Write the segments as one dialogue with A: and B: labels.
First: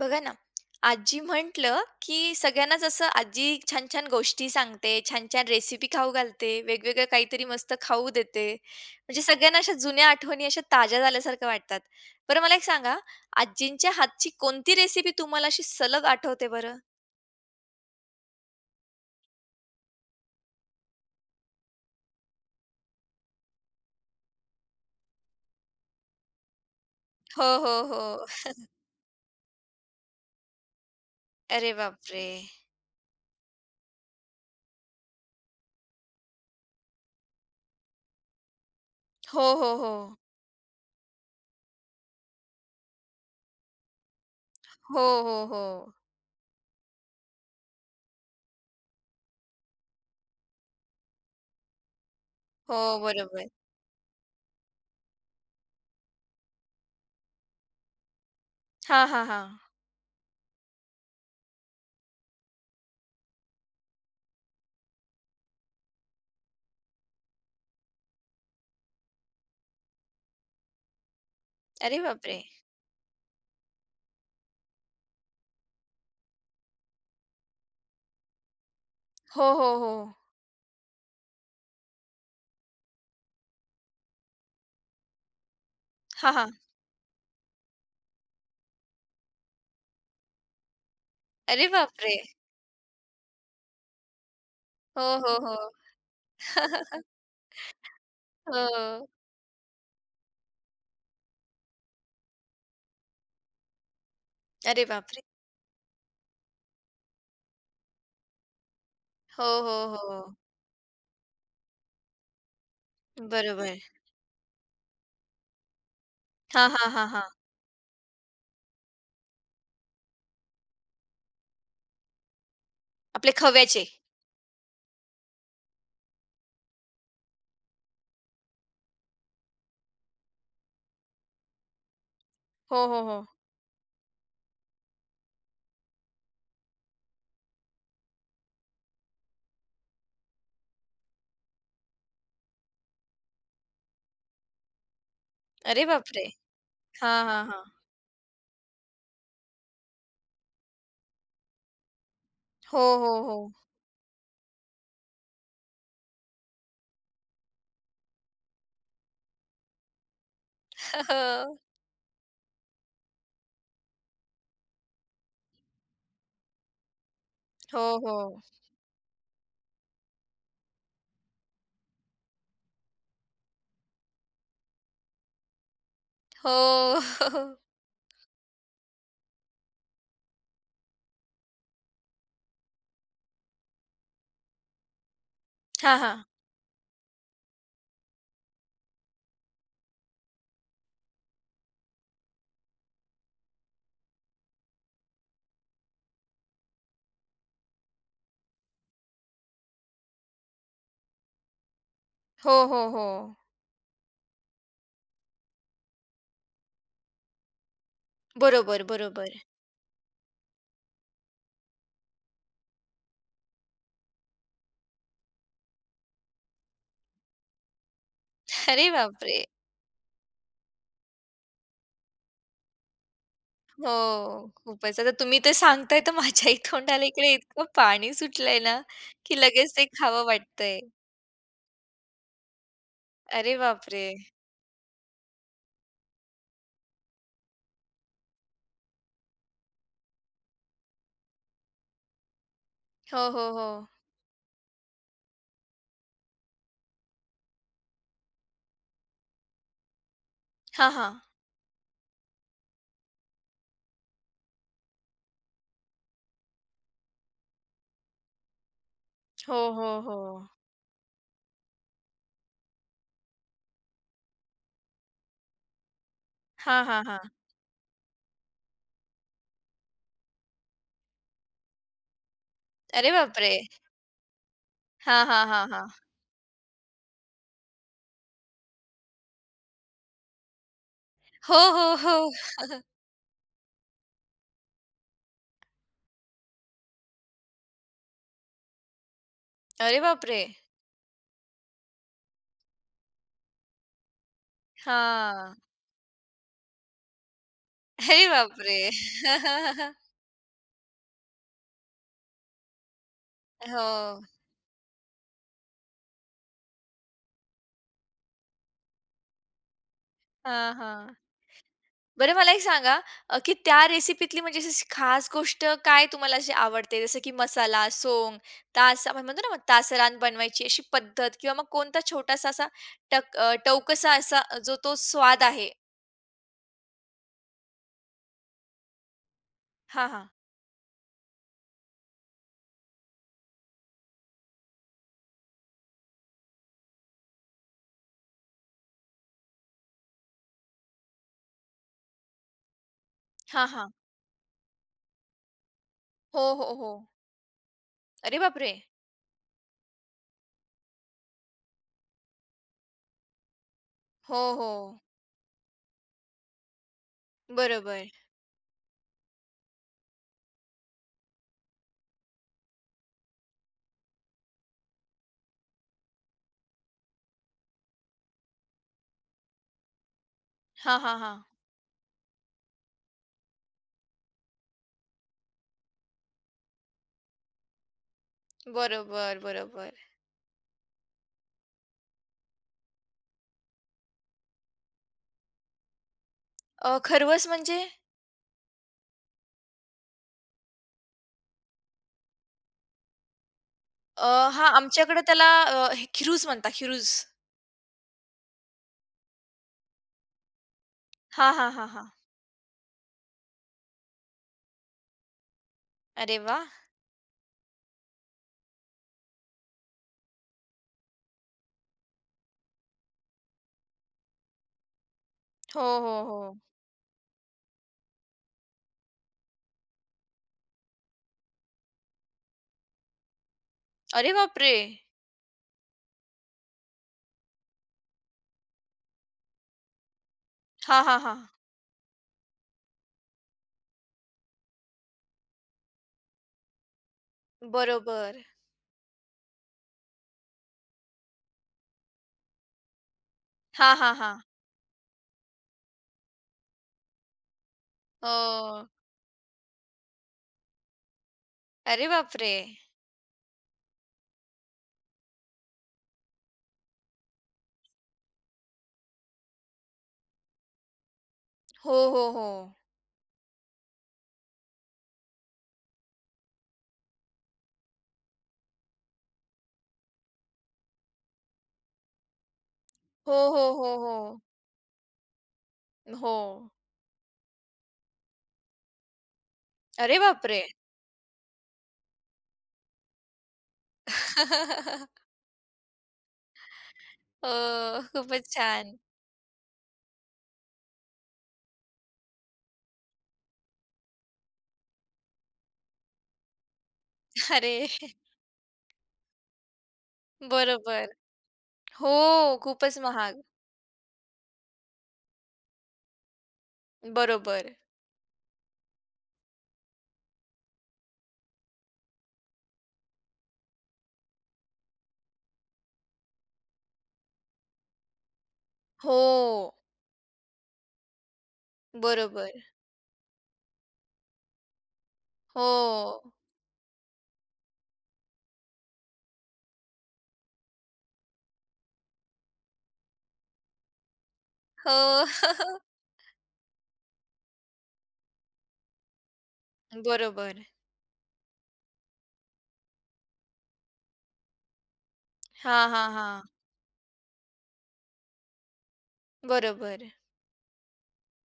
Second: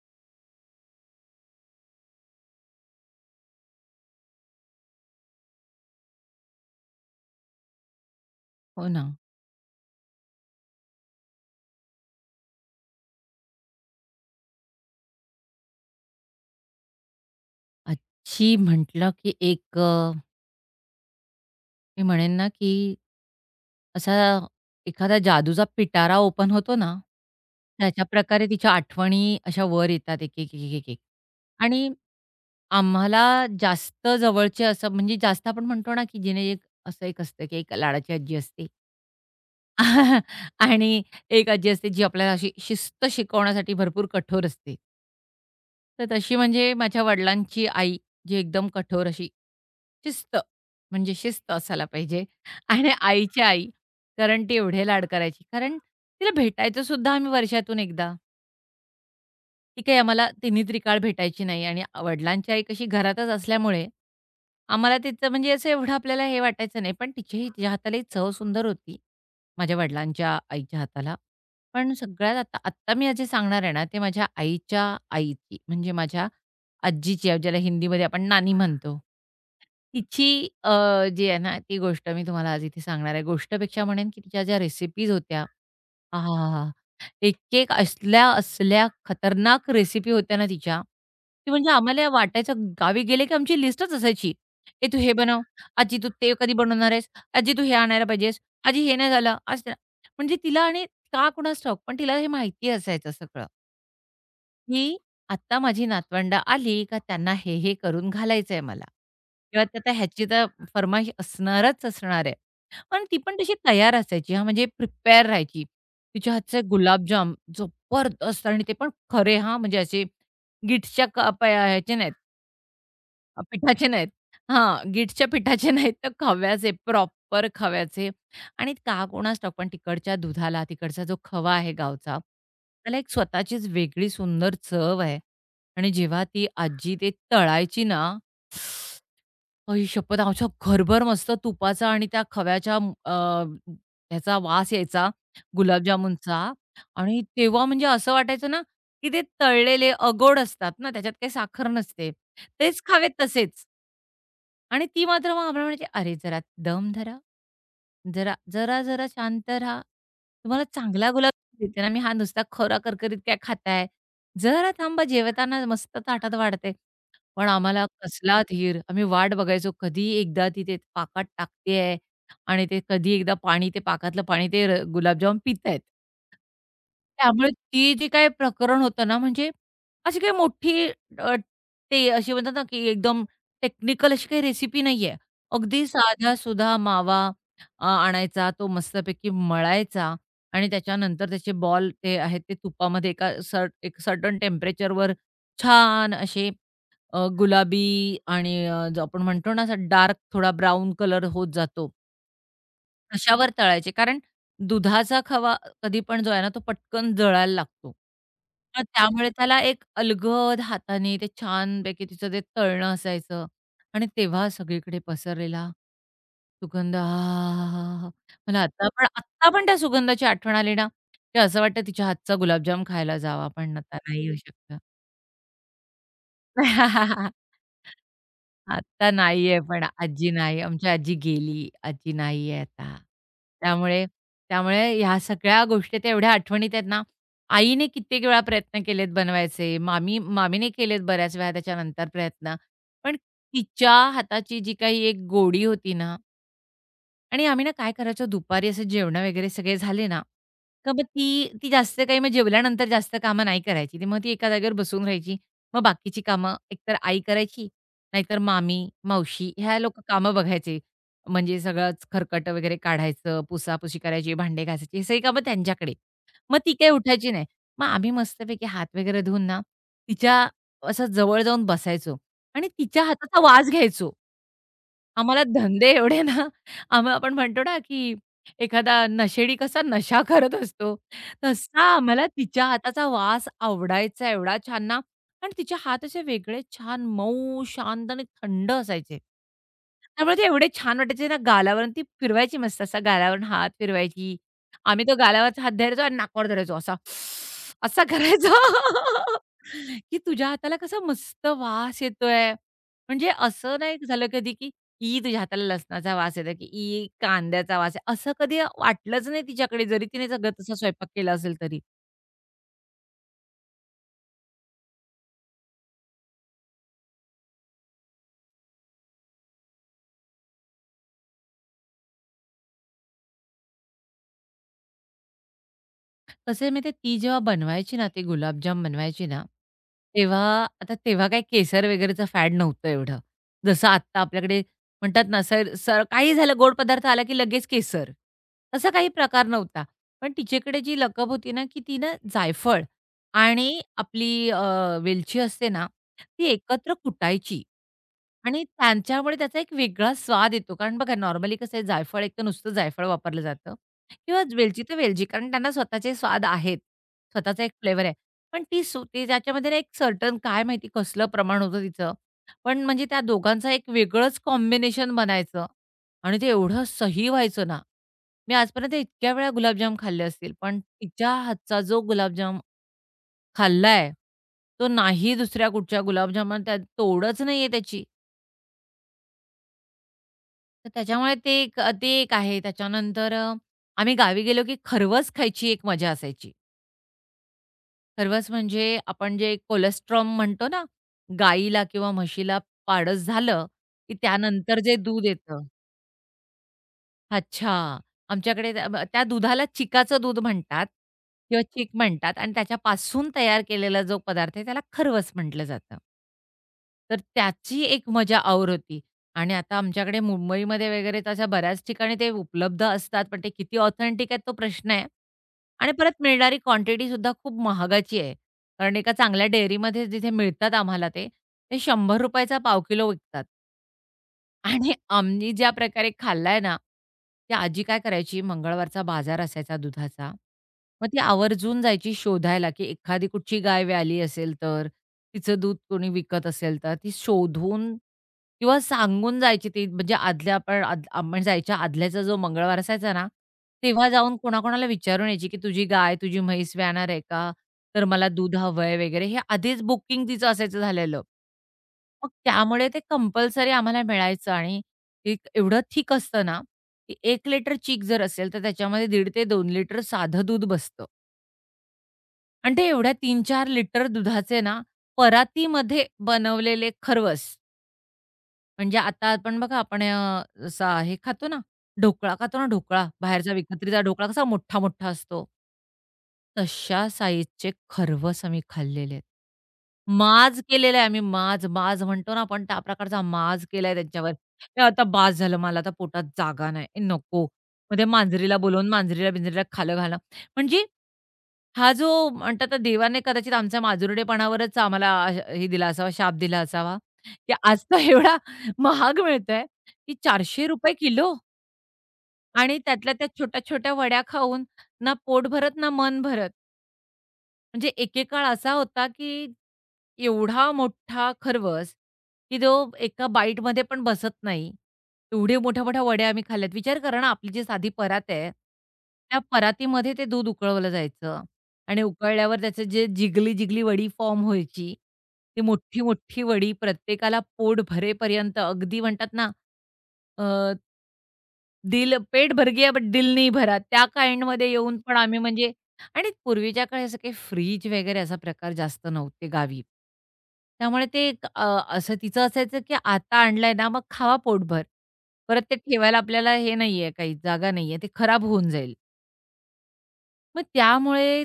A: बघा ना, आजी म्हटलं, की सगळ्यांनाच असं आजी छान-छान गोष्टी सांगते, छान-छान रेसिपी खाऊ घालते, वेगवेगळं काहीतरी मस्त खाऊ देते.
B: हो ना.
A: म्हणजे सगळ्यांना अशा जुन्या आठवणी अशा ताज्या झाल्यासारख्या वाटतात. बरं मला एक सांगा, आजींच्या हातची कोणती रेसिपी तुम्हाला अशी सलग आठवते बरं?
B: अच्छी म्हटलं की एक मी म्हणेन ना, की असा एखादा जादूचा पिटारा ओपन होतो ना,
A: हो, हो,
B: त्याच्या प्रकारे
A: हो.
B: तिच्या आठवणी अशा वर येतात एक, एक, एक, एक, एक.
A: अरे
B: आणि
A: बापरे!
B: आम्हाला जास्त जवळचे असं म्हणजे जास्त आपण म्हणतो ना, की जिने एक असं एक असतं, की एक लाडाची आजी असते.
A: हो, हो, हो.
B: आणि एक आजी असते, जी आपल्याला अशी शिस्त शिकवण्यासाठी भरपूर कठोर असते.
A: हो, हो, हो.
B: तर तशी म्हणजे माझ्या वडिलांची आई, जी एकदम कठोर अशी शिस्त, म्हणजे शिस्त असायला पाहिजे आणि
A: हो,
B: आईची
A: बरोबर.
B: आई, कारण ती एवढे लाड करायची. कारण तिला भेटायचो सुद्धा आम्ही वर्षातून एकदा.
A: हां, हां, हां.
B: ती काही आम्हाला तिन्ही-त्रिकाळ भेटायची नाही आणि वडिलांची आई कशी घरातच असल्यामुळे, आम्हाला तिचं म्हणजे असं एवढं आपल्याला हे वाटायचं नाही. पण तिचीही तिच्या हातालाही चव सुंदर होती, माझ्या वडिलांच्या आईच्या हाताला. पण
A: अरे
B: सगळ्यात
A: बापरे!
B: आता आत्ता मी जे सांगणार आहे ना, ते माझ्या आईच्या आईची, म्हणजे माझ्या आजीची, ज्याला हिंदीमध्ये आपण नानी म्हणतो.
A: हो, हो, हो.
B: तिची जी आहे ना, ती गोष्ट मी तुम्हाला आज इथे सांगणार आहे. गोष्टपेक्षा म्हणेन की तिच्या ज्या रेसिपीज होत्या
A: हां, हां.
B: आहाहा! एक एक असल्या असल्या खतरनाक रेसिपी होत्या ना तिच्या, की
A: अरे
B: म्हणजे आम्हाला
A: बापरे!
B: वाटायचं गावी गेले की आमची लिस्टच असायची. "ए तू
A: हो,
B: हे
A: हो,
B: बनव,
A: हो.
B: आजी तू ते कधी बनवणार आहेस? आजी तू हे आणायला पाहिजेस, आजी हे
A: हो.
B: नाही झालं, आज" म्हणजे तिला आणि का कुणास ठाऊक, पण तिला हे माहिती असायचं सगळं.
A: अरे
B: की
A: बापरे!
B: आत्ता माझी नातवंड आली का त्यांना हे करून घालायचंय मला
A: हो,
B: किंवा
A: हो,
B: आता
A: हो.
B: ह्याची तर फर्माईश असणारच असणार आहे. पण ती पण तशी
A: बरोबर.
B: तयार असायची हां, म्हणजे प्रिपेअर राहायची. तिच्या हातचे
A: हां, हां, हां, हां.
B: गुलाबजाम जबरदस्त आणि ते पण खरे हां, म्हणजे असे गिट्सच्या कप ह्याचे नाहीत.
A: आपले खव्याचे.
B: पिठाचे नाहीत. हां, गिठच्या पिठाचे नाहीत, तर खव्याचे, प्रॉपर खव्याचे आणि का कोणास ठाऊक पण तिकडच्या दुधाला, तिकडचा जो खवा आहे गावचा,
A: हो,
B: त्याला
A: हो,
B: एक
A: हो.
B: स्वतःचीच वेगळी सुंदर चव आहे आणि जेव्हा ती आजी ते तळायची ना, आई शपथ! असा घरभर मस्त तुपाचा आणि त्या खव्याच्या ह्याचा वास यायचा
A: अरे बापरे!
B: गुलाबजामुनचा आणि
A: हां, हां, हां.
B: तेव्हा म्हणजे असं वाटायचं ना, की ते तळलेले अगोड असतात ना, त्याच्यात काही साखर नसते. तेच
A: हो,
B: खावेत
A: हो, हो.
B: तसेच आणि ती मात्र मग आम्हाला म्हणायची, "अरे जरा दम धरा. जरा, जरा, जरा शांत राहा. तुम्हाला चांगला गुलाबजाम देते ना मी, हा नुसता खोरा करकरीत काय खाताय? जरा थांबा, जेवताना मस्त ताटात वाढते." पण आम्हाला
A: हो,
B: कसला
A: हो.
B: धीर. आम्ही वाट बघायचो कधी एकदा ती ते पाकात टाकते आणि ते कधी एकदा पाणी ते पाकातलं पाणी ते र गुलाबजाम पितायत.
A: हो.
B: त्यामुळे ती जे काही प्रकरण होतं ना, म्हणजे अशी काही मोठी अ, ते अशी म्हणतात ना, की एकदम टेक्निकल अशी काही रेसिपी नाहीये. अगदी
A: हां, हां.
B: साधा-सुधा मावा आणायचा, तो मस्तपैकी मळायचा आणि त्याच्यानंतर त्याचे बॉल ते आहेत ते तुपामध्ये एका सर्ट एक सर्टन टेम्परेचरवर छान असे गुलाबी आणि जो आपण म्हणतो ना असा डार्क थोडा ब्राउन कलर होत जातो,
A: हो, हो, हो.
B: तशावर तळायचे. कारण दुधाचा खवा कधी पण जो आहे ना, तो पटकन जळायला लागतो. तर
A: बरोबर,
B: त्यामुळे
A: बरोबर.
B: त्याला एक अलगद हाताने ते छानपैकी तिचं ते तळणं असायचं आणि तेव्हा सगळीकडे पसरलेला सुगंध आहाहाहा! मला आता
A: अरे
B: पण
A: बापरे!
B: आत्ता पण त्या सुगंधाची आठवण आली ना, की असं वाटतं तिच्या हातचा गुलाबजाम खायला जावं आपण, आता नाही येऊ
A: हो,
B: शकत.
A: खूपच. आता तुम्ही ते सांगताय तर माझ्याही तोंडाला इकडे इतकं पाणी सुटलंय ना,
B: आता
A: की
B: नाहीये
A: लगेच
B: पण
A: ते खावं
B: आजी नाही.
A: वाटतंय.
B: आमची आजी गेली. आजी नाहीये आता.
A: अरे
B: त्यामुळे
A: बापरे!
B: त्यामुळे ह्या सगळ्या गोष्टी त्या एवढ्या आठवणीत आहेत ना, आईने कित्येक वेळा प्रयत्न केलेत बनवायचे. मामीने केलेत बऱ्याच वेळा त्याच्यानंतर प्रयत्न. पण
A: हो, हो, हो.
B: तिच्या हाताची जी काही एक गोडी होती ना, आणि आम्ही ना काय करायचो दुपारी असं जेवणं वगैरे सगळे झाले ना, तर
A: हां,
B: मग
A: हां.
B: ती ती जास्त काही मग जेवल्यानंतर जास्त कामं नाही करायची. ती मग ती एका जागेवर बसून राहायची. मग बाकीची कामं एकतर आई करायची, नाहीतर मामी, मावशी
A: हो,
B: ह्या
A: हो,
B: लोकं
A: हो.
B: कामं बघायचे. म्हणजे सगळंच खरकटं वगैरे काढायचं, पुसापुशी करायची, भांडे घासायची, हे सगळी कामं त्यांच्याकडे. मग ती
A: हां,
B: काही
A: हां, हां.
B: उठायची नाही. मग आम्ही मस्तपैकी हात वगैरे धुवून ना, तिच्या असं जवळ जाऊन बसायचो आणि तिच्या
A: अरे
B: हाताचा
A: बापरे!
B: वास घ्यायचो.
A: हां,
B: आम्हाला
A: हां, हां, हां.
B: धंदे एवढे ना आपण म्हणतो ना, की एखादा नशेडी कसा नशा करत असतो,
A: हो,
B: तसा
A: हो,
B: आम्हाला
A: हो.
B: तिच्या हाताचा वास आवडायचा एवढा छान ना आणि तिचे हात असे वेगळे छान मऊ, शांत आणि थंड असायचे.
A: अरे
B: त्यामुळे
A: बापरे!
B: ते एवढे छान वाटायचे ना गालावरून ती फिरवायची मस्त असा गालावरून हात फिरवायची. आम्ही तो
A: हां.
B: गालावरचा हात धरायचो आणि नाकावर धरायचो असा. असा
A: अरे
B: करायचो,
A: बापरे!
B: की तुझ्या हाताला कसा मस्त वास येतोय. म्हणजे असं नाही
A: हो.
B: झालं कधी, की "ई, तुझ्या हाताला लसणाचा वास येतो," की "ई, कांद्याचा वास आहे." असं कधी वाटलंच नाही तिच्याकडे, जरी तिने सगळं तसा
A: हां,
B: स्वयंपाक
A: हां.
B: केला असेल तरी.
A: बरं मला एक सांगा, की त्या रेसिपीतली म्हणजे अशी खास गोष्ट काय तुम्हाला अशी आवडते? जसं की मसाला, सोंग, तास आपण म्हणतो ना मग तासरान बनवायची अशी पद्धत किंवा मग कोणता छोटासा असा टवकसा असा जो तो स्वाद आहे?
B: कसं आहे माहिती ती जेव्हा बनवायची ना, ते गुलाबजाम बनवायची ना,
A: हां, हां.
B: तेव्हा आता तेव्हा काही केसर वगैरेचं फॅड नव्हतं एवढं. जसं आत्ता आपल्याकडे म्हणतात ना, सर सर काही झालं गोड पदार्थ आला की लगेच केसर, असा काही प्रकार नव्हता. पण तिच्याकडे जी लकब होती ना, की ती ना जायफळ
A: हां,
B: आणि
A: हां.
B: आपली वेलची असते ना,
A: हो,
B: ती
A: हो, हो.
B: एकत्र कुटायची
A: अरे
B: आणि
A: बापरे!
B: त्यांच्यामुळे त्याचा एक वेगळा स्वाद येतो. कारण बघा, नॉर्मली कसं आहे, जायफळ एकतर नुसतं जायफळ वापरलं जातं किंवा
A: हो, हो.
B: वेलची तर वेलची, कारण त्यांना स्वतःचे स्वाद आहेत. स्वतःचा एक फ्लेवर
A: बरोबर.
B: आहे. पण ती त्याच्यामध्ये ना एक सर्टन काय माहिती कसलं प्रमाण होतं तिचं. पण म्हणजे त्या दोघांचं एक वेगळंच कॉम्बिनेशन बनायचं आणि ते एवढं सही व्हायचं ना. मी आजपर्यंत इतक्या वेळा गुलाबजाम खाल्ले असतील, पण
A: हां, हां,
B: तिच्या
A: हां.
B: हातचा जो गुलाबजाम खाल्लाय, तो नाही दुसऱ्या कुठच्या गुलाबजामला त्यात तोडच नाहीये त्याची.
A: बरोबर, बरोबर.
B: तर त्याच्यामुळे ते एक आहे. त्याच्यानंतर आम्ही गावी गेलो की खरवस खायची एक मजा असायची.
A: खरवस म्हणजे?
B: सर्वच म्हणजे आपण जे कोलेस्ट्रॉल म्हणतो ना, गाईला किंवा म्हशीला पाडस झालं, की
A: अ, हां,
B: त्यानंतर जे
A: आमच्याकडे
B: दूध
A: त्याला
B: येतं.
A: हे खिरूज म्हणतात खिरूज.
B: अच्छा. आमच्याकडे त्या त्या दुधाला चिकाचं दूध म्हणतात
A: हां,
B: किंवा
A: हां, हां,
B: चिक
A: हां.
B: म्हणतात आणि त्याच्यापासून तयार केलेला जो पदार्थ आहे त्याला खरवस म्हटलं जातं.
A: अरे वाह!
B: तर त्याची एक मजा और होती. आणि आता आमच्याकडे मुंबईमध्ये वगैरे तशा बऱ्याच ठिकाणी ते उपलब्ध असतात, पण ते किती ऑथेंटिक आहेत तो प्रश्न आहे.
A: हो,
B: आणि
A: हो,
B: परत
A: हो.
B: मिळणारी क्वांटिटीसुद्धा खूप महागाची आहे. कारण एका चांगल्या डेअरीमध्ये जिथे मिळतात आम्हाला ते, ते ₹100 चा पाव किलो विकतात.
A: अरे बापरे!
B: आणि आम्ही ज्या प्रकारे खाल्लाय ना, ती आजी काय करायची मंगळवारचा बाजार असायचा दुधाचा.
A: हां,
B: मग ती
A: हां, हां.
B: आवर्जून जायची शोधायला, की एखादी कुठची गाय व्याली असेल तर तिचं दूध कोणी विकत असेल तर, ती शोधून
A: बरोबर.
B: किंवा सांगून जायची ती. म्हणजे आदल्या आपण आद आपण जायच्या आदल्याचा जो मंगळवार असायचा ना,
A: हां,
B: तेव्हा
A: हां,
B: जाऊन
A: हां.
B: कोणाकोणाला विचारून यायची, की "तुझी गाय, तुझी म्हैस व्याणार आहे का? तर मला दूध
A: हो.
B: हवंय" वगैरे. हे आधीच बुकिंग तिचं असायचं झालेलं.
A: अरे
B: मग
A: बापरे!
B: त्यामुळे ते कंपल्सरी आम्हाला मिळायचं आणि ते एवढं थिक असतं ना, की 1 लिटर चीक जर असेल, तर त्याच्यामध्ये 1.5 ते 2 लिटर साधं दूध बसतं.
A: हो, हो, हो.
B: आणि ते एवढ्या 3-4 लिटर दुधाचे ना, परातीमध्ये बनवलेले खरवस. म्हणजे आता आपण बघा, आपण असा हे खातो ना, ढोकळा खातो ना, ढोकळा
A: हो,
B: बाहेरचा
A: हो, हो,
B: विकत्रीचा ढोकळा
A: हो.
B: कसा मोठा-मोठा असतो,
A: हो.
B: तशा साइजचे खरवस आम्ही खाल्लेले आहेत.
A: अरे
B: माज
A: बापरे!
B: केलेला आहे आम्ही माज, माज म्हणतो ना आपण त्या प्रकारचा माज केलाय त्यांच्यावर. "ए आता बास झालं, मला आता पोटात जागा नाही. ए नको."
A: अ,
B: मग ते
A: खूपच
B: मांजरीला बोलवून
A: छान.
B: मांजरीला-बिंजरीला खायला घालणं. म्हणजे हा जो म्हणतात ना, देवाने कदाचित आमच्या माजुरडेपणावरच आम्हाला हे दिला असावा, शाप दिला असावा, की आज
A: अरे
B: तर एवढा महाग मिळतोय, की ₹400
A: बरोबर.
B: किलो
A: हो,
B: आणि
A: खूपच
B: त्यातल्या त्या
A: महाग.
B: छोट्या-छोट्या वड्या खाऊन ना पोट भरत ना मन भरत.
A: बरोबर.
B: म्हणजे एकेकाळ असा होता, की एवढा मोठा खरवस, की तो एका बाईटमध्ये पण बसत नाही. एवढे मोठ्या-मोठ्या वड्या आम्ही खाल्ल्यात. विचार करा ना, आपली जी साधी परात आहे, त्या
A: हो.
B: परातीमध्ये ते दूध उकळवलं जायचं आणि
A: बरोबर.
B: उकळल्यावर त्याचं जे जिगली-जिगली वडी फॉर्म व्हायची. ती
A: हो.
B: मोठी-मोठी वडी प्रत्येकाला पोट भरेपर्यंत अगदी म्हणतात ना, दिल पेट भर गया बट दिल नहीं भरा. त्या काइंडमध्ये येऊन पण
A: हो.
B: आम्ही म्हणजे आणि पूर्वीच्या काळी असं काही फ्रीज वगैरे असा प्रकार जास्त नव्हते गावी.
A: बरोबर.
B: त्यामुळे ते एक असं तिचं असायचं, की आता आणलंय ना, मग खावा पोटभर. परत ते
A: हां, हां,
B: ठेवायला
A: हां.
B: आपल्याला हे नाहीये काही जागा नाहीये. ते खराब होऊन जाईल.
A: बरोबर.
B: मग त्यामुळे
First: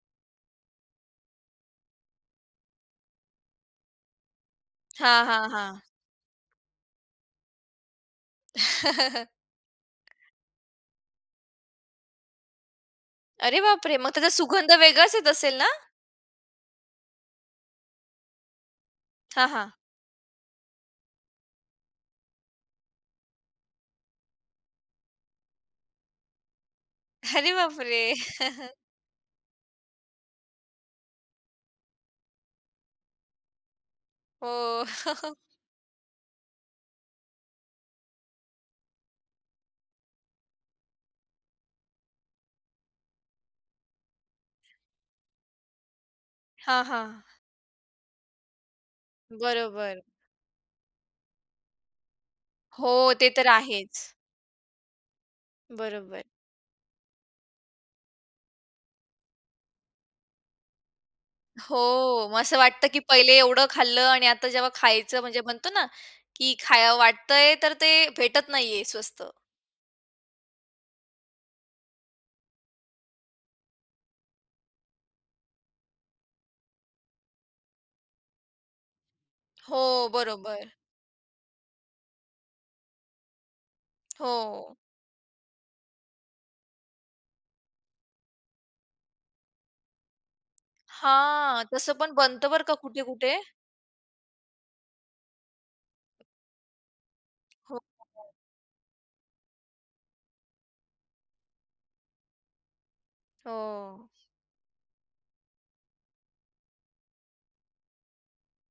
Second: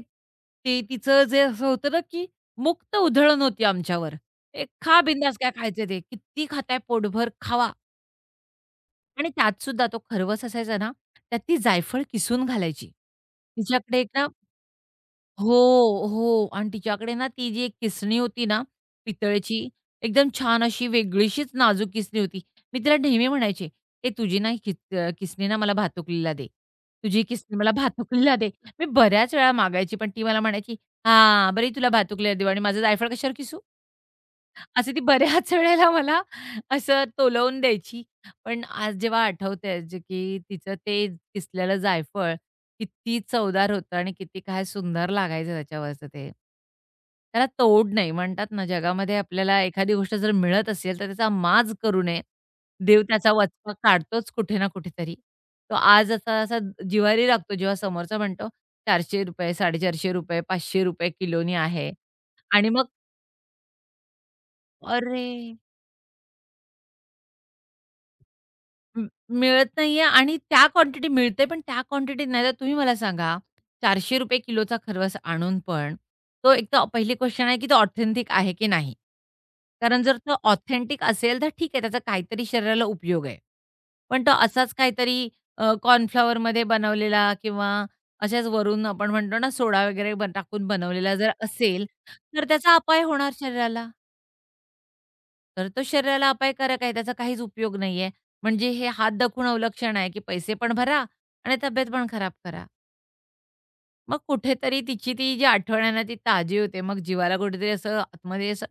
B: ते तिचं जे असं होतं ना, की मुक्त उधळण होती आमच्यावर. "ए खा
A: हां,
B: बिंदास
A: हां,
B: काय
A: हां.
B: खायचं ते. किती खाताय पोटभर खावा." आणि त्यात सुद्धा तो खरवस असायचा ना, त्यात ती जायफळ किसून घालायची.
A: अरे बापरे!
B: तिच्याकडे एक
A: मग
B: ना
A: त्याचा सुगंध वेगळाच येत
B: हो,
A: असेल ना?
B: हो आणि तिच्याकडे ना ती जी एक किसणी होती ना
A: हां,
B: पितळेची,
A: हां.
B: एकदम छान अशी वेगळीशीच नाजूक किसणी होती. मी तिला नेहमी म्हणायचे, "ए तुझी ना किसणी ना मला भातुकलीला दे. तुझी
A: अरे
B: किसणी मला
A: बापरे!
B: भातुकलीला दे." मी बऱ्याच वेळा मागायची, पण ती मला म्हणायची, "हां, बरं तुला भातुकलीला देऊ आणि माझं जायफळ कशावर किसू?"
A: हो.
B: असे ती बऱ्याच वेळेला मला असं तोलवून द्यायची. पण आज जेव्हा आठवतंय जे की तिचं ते किसलेलं जायफळ किती चवदार होतं आणि किती काय सुंदर लागायचं त्याच्यावरचं ते.
A: हां, हां.
B: त्याला तोड नाही. म्हणतात ना, जगामध्ये आपल्याला एखादी
A: बरोबर.
B: गोष्ट जर मिळत असेल, तर त्याचा माज करू नये.
A: हो,
B: देव
A: ते
B: त्याचा
A: तर
B: वचपा
A: आहेच.
B: काढतोच कुठे ना कुठेतरी. तो आज
A: बरोबर.
B: असा असा जिव्हारी लागतो जेव्हा समोरचा म्हणतो ₹400, ₹450, ₹500 किलोनी आहे
A: हो, मग असं
B: आणि मग
A: वाटतं, की पहिले एवढं खाल्लं आणि आता जेव्हा
B: अरे
A: खायचं म्हणजे म्हणतो ना, की खावं वाटतंय तर ते भेटत नाहीये
B: म
A: स्वस्त.
B: मिळत नाहीये आणि त्या क्वांटिटी मिळते, पण त्या क्वांटिटीत नाही. तर तुम्ही मला सांगा, ₹400 किलोचा खरवस आणून पण तो एक तर पहिली क्वेश्चन आहे, की तो ऑथेंटिक आहे की नाही?
A: हो,
B: कारण जर तो
A: बरोबर.
B: ऑथेंटिक असेल, तर ठीक आहे, त्याचा काहीतरी शरीराला उपयोग आहे. पण तो असाच
A: हो.
B: काहीतरी कॉर्नफ्लॉवरमध्ये बनवलेला किंवा अशाच वरून आपण म्हणतो ना, सोडा वगैरे टाकून बनवलेला जर
A: हां,
B: असेल,
A: तसं पण
B: तर
A: बनतं बरं
B: त्याचा
A: का
B: अपाय होणार
A: कुठे-कुठे.
B: शरीराला. तर तो शरीराला अपायकारक आहे, त्याचा काहीच उपयोग
A: हो,
B: नाहीये. म्हणजे हे हात दाखवून अवलक्षण आहे, की पैसे पण भरा आणि तब्येत पण खराब करा.
A: हो.
B: मग कुठेतरी तिची ती जी आठवण आहे ना, ती ताजी होते. मग जीवाला कुठेतरी असं आतमध्ये असं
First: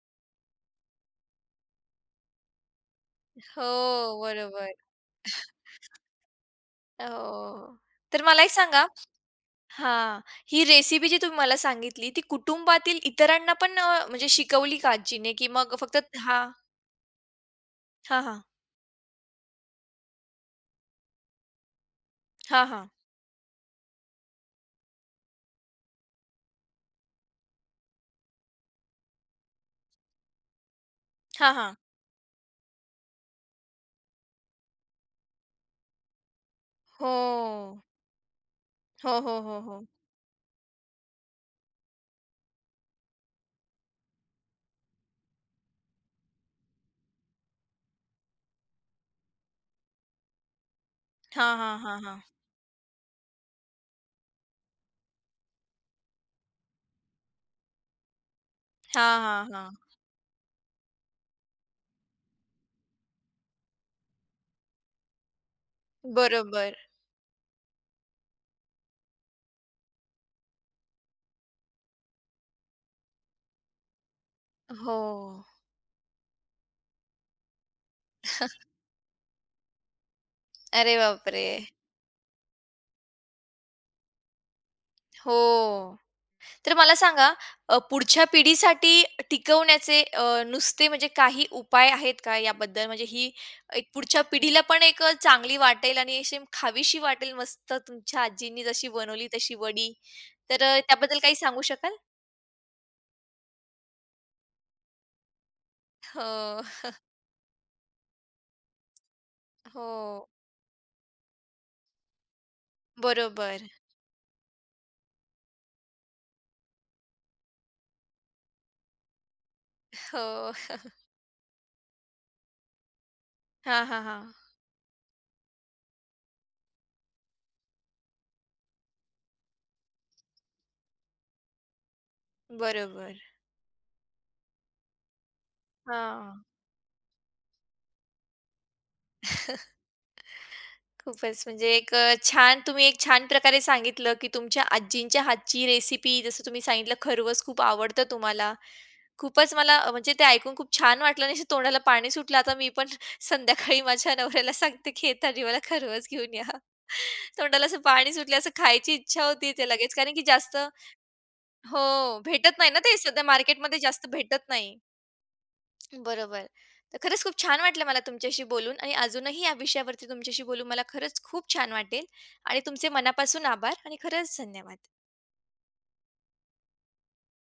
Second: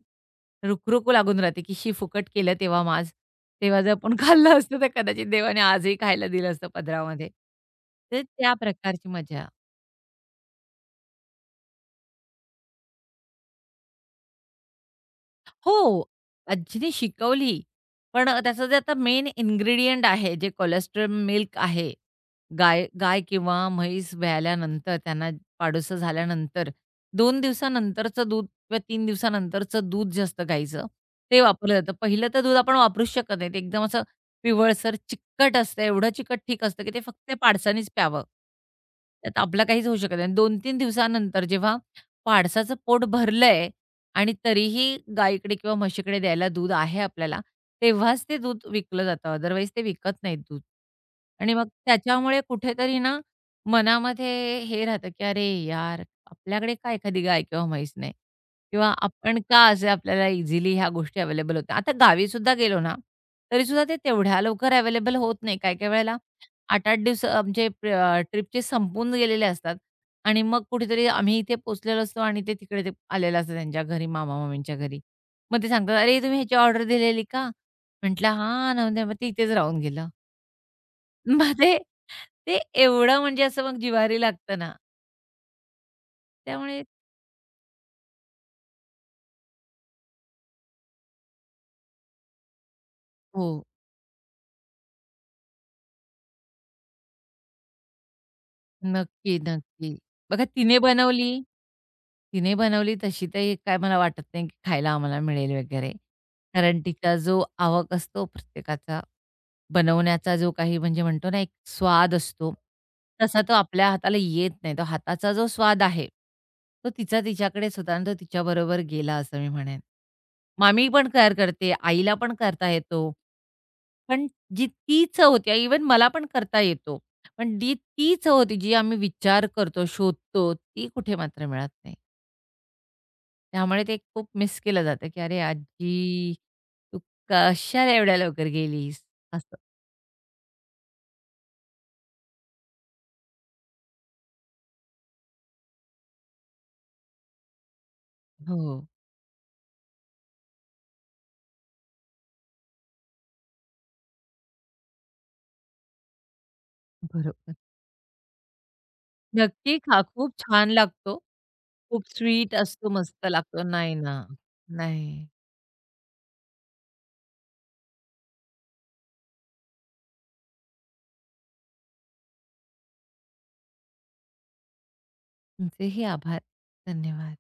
B: रुखरुखू लागून राहते, की शी फुकट केलं तेव्हा मांस.
A: हो,
B: तेव्हा जर आपण खाल्लं
A: बरोबर.
B: असतं, तर कदाचित देवाने आजही खायला दिलं असतं पदरामध्ये.
A: हो.
B: तर
A: तर मला एक
B: त्या
A: सांगा,
B: प्रकारची मजा.
A: हां, ही रेसिपी जी तुम्ही मला सांगितली, ती कुटुंबातील इतरांना पण म्हणजे शिकवली का आजीने? की मग फक्त
B: हो.
A: हां,
B: आजीने शिकवली.
A: हां,
B: पण
A: हां.
B: त्याचं जे आता मेन इन्ग्रीडियंट आहे, जे कोलेस्ट्रॉल मिल्क आहे,
A: हां,
B: गाय
A: हां.
B: गाय किंवा म्हैस व्याल्यानंतर, त्यांना पाडूसं झाल्यानंतर 2 दिवसानंतरचं दूध किंवा 3 दिवसानंतरचं दूध जे असतं गाईचं, ते
A: हां,
B: वापरलं
A: हां.
B: जातं. पहिलं तर दूध आपण वापरूच शकत नाही. ते एकदम असं पिवळसर चिकट असतं. एवढं चिकट ठीक असतं, की ते
A: हो.
B: फक्त त्या पाडसानीच प्यावं.
A: हो,
B: त्यात
A: हो, हो,
B: आपलं काहीच
A: हो.
B: होऊ शकत नाही. 2-3 दिवसानंतर जेव्हा पाडसाचं पोट भरलंय आणि तरीही गाईकडे किंवा म्हशीकडे द्यायला दूध आहे आपल्याला, तेव्हाच ते दूध विकलं जातं. अदरवाईज ते विकत नाहीत दूध.
A: हां,
B: आणि मग
A: हां, हां, हां.
B: त्याच्यामुळे कुठेतरी ना मनामध्ये हे राहतं, की "अरे यार, आपल्याकडे का एखादी गाय किंवा म्हैस नाही?" किंवा
A: हां,
B: आपण
A: हां,
B: का
A: हां.
B: असे आपल्याला इझिली ह्या गोष्टी अवेलेबल होत्या. आता गावीसुद्धा गेलो ना, तरीसुद्धा ते तेवढ्या लवकर अवेलेबल होत नाही. काही-काही वेळेला
A: बरोबर.
B: 8-8 दिवस आमचे ट्रिपचे संपून गेलेले असतात आणि मग कुठेतरी आम्ही इथे पोहोचलेलो असतो आणि ते तिकडे ते आलेलं असतं त्यांच्या घरी, मामा-मामींच्या
A: हो.
B: घरी. मग ते सांगतात, "अरे, तुम्ही ह्याची ऑर्डर दिलेली का?" म्हटलं, "हां." नव्हते मग ते इथेच राहून गेलं.
A: अरे बापरे!
B: मग ते ते एवढं म्हणजे असं मग जिव्हारी लागतं ना,
A: हो. तर
B: त्यामुळे
A: मला सांगा, पुढच्या पिढीसाठी टिकवण्याचे नुसते म्हणजे काही उपाय आहेत का याबद्दल? म्हणजे ही
B: हो.
A: एक पुढच्या पिढीला पण एक चांगली वाटेल आणि अशी खावीशी वाटेल मस्त तुमच्या आजींनी जशी बनवली
B: नक्की,
A: तशी वडी.
B: नक्की. बघा
A: तर
B: तिने
A: त्याबद्दल
B: बनवली
A: काही सांगू शकाल?
B: तिने बनवली तशी तर काय मला वाटत नाही, की खायला आम्हाला मिळेल वगैरे.
A: हो.
B: कारण तिचा जो आवक असतो प्रत्येकाचा,
A: हो.
B: बनवण्याचा जो काही म्हणजे म्हणतो ना एक स्वाद असतो, तसा तो
A: बरोबर.
B: आपल्या हाताला येत नाही. तो हाताचा जो स्वाद आहे, तो तिचा तिच्याकडेच होता आणि तो तिच्याबरोबर गेला असं मी म्हणेन.
A: हो.
B: मामी पण तयार करते, आईला पण करता येतो.
A: हां, हां,
B: पण
A: हां.
B: जी ती चव होती इव्हन मला पण करता येतो. पण डी तीच होती जी आम्ही विचार करतो, शोधतो, ती कुठे मात्र मिळत नाही.
A: बरोबर.
B: त्यामुळे ते खूप मिस केलं जातं, की "अरे आजी,
A: हां.
B: तू कशाला एवढ्या लवकर गेलीस?" असं.
A: खूपच म्हणजे एक छान तुम्ही एक छान प्रकारे सांगितलं, की तुमच्या आजींच्या हातची रेसिपी जसं तुम्ही सांगितलं खरवस खूप आवडतं तुम्हाला.
B: हो.
A: खूपच मला म्हणजे ते ऐकून खूप छान वाटलं आणि असं तोंडाला पाणी सुटलं. आता मी पण संध्याकाळी माझ्या नवऱ्याला सांगते, "घे तर्रीवाला खरवस घेऊन या."
B: बरोबर.
A: तोंडाला असं पाणी सुटलं, असं खायची इच्छा होती ते
B: नक्की
A: लगेच.
B: खा.
A: कारण की
B: खूप
A: जास्त
B: छान लागतो.
A: हो,
B: खूप स्वीट
A: भेटत नाही ना
B: असतो,
A: ते सध्या
B: मस्त लागतो.
A: मार्केटमध्ये
B: नाही
A: जास्त
B: ना.
A: भेटत नाही.
B: नाही.
A: बरोबर. तर खरंच खूप छान वाटलं मला तुमच्याशी बोलून आणि अजूनही या विषयावरती तुमच्याशी बोलून मला खरंच खूप छान वाटेल आणि तुमचे मनापासून आभार आणि खरंच धन्यवाद.
B: तुमचेही आभार. धन्यवाद.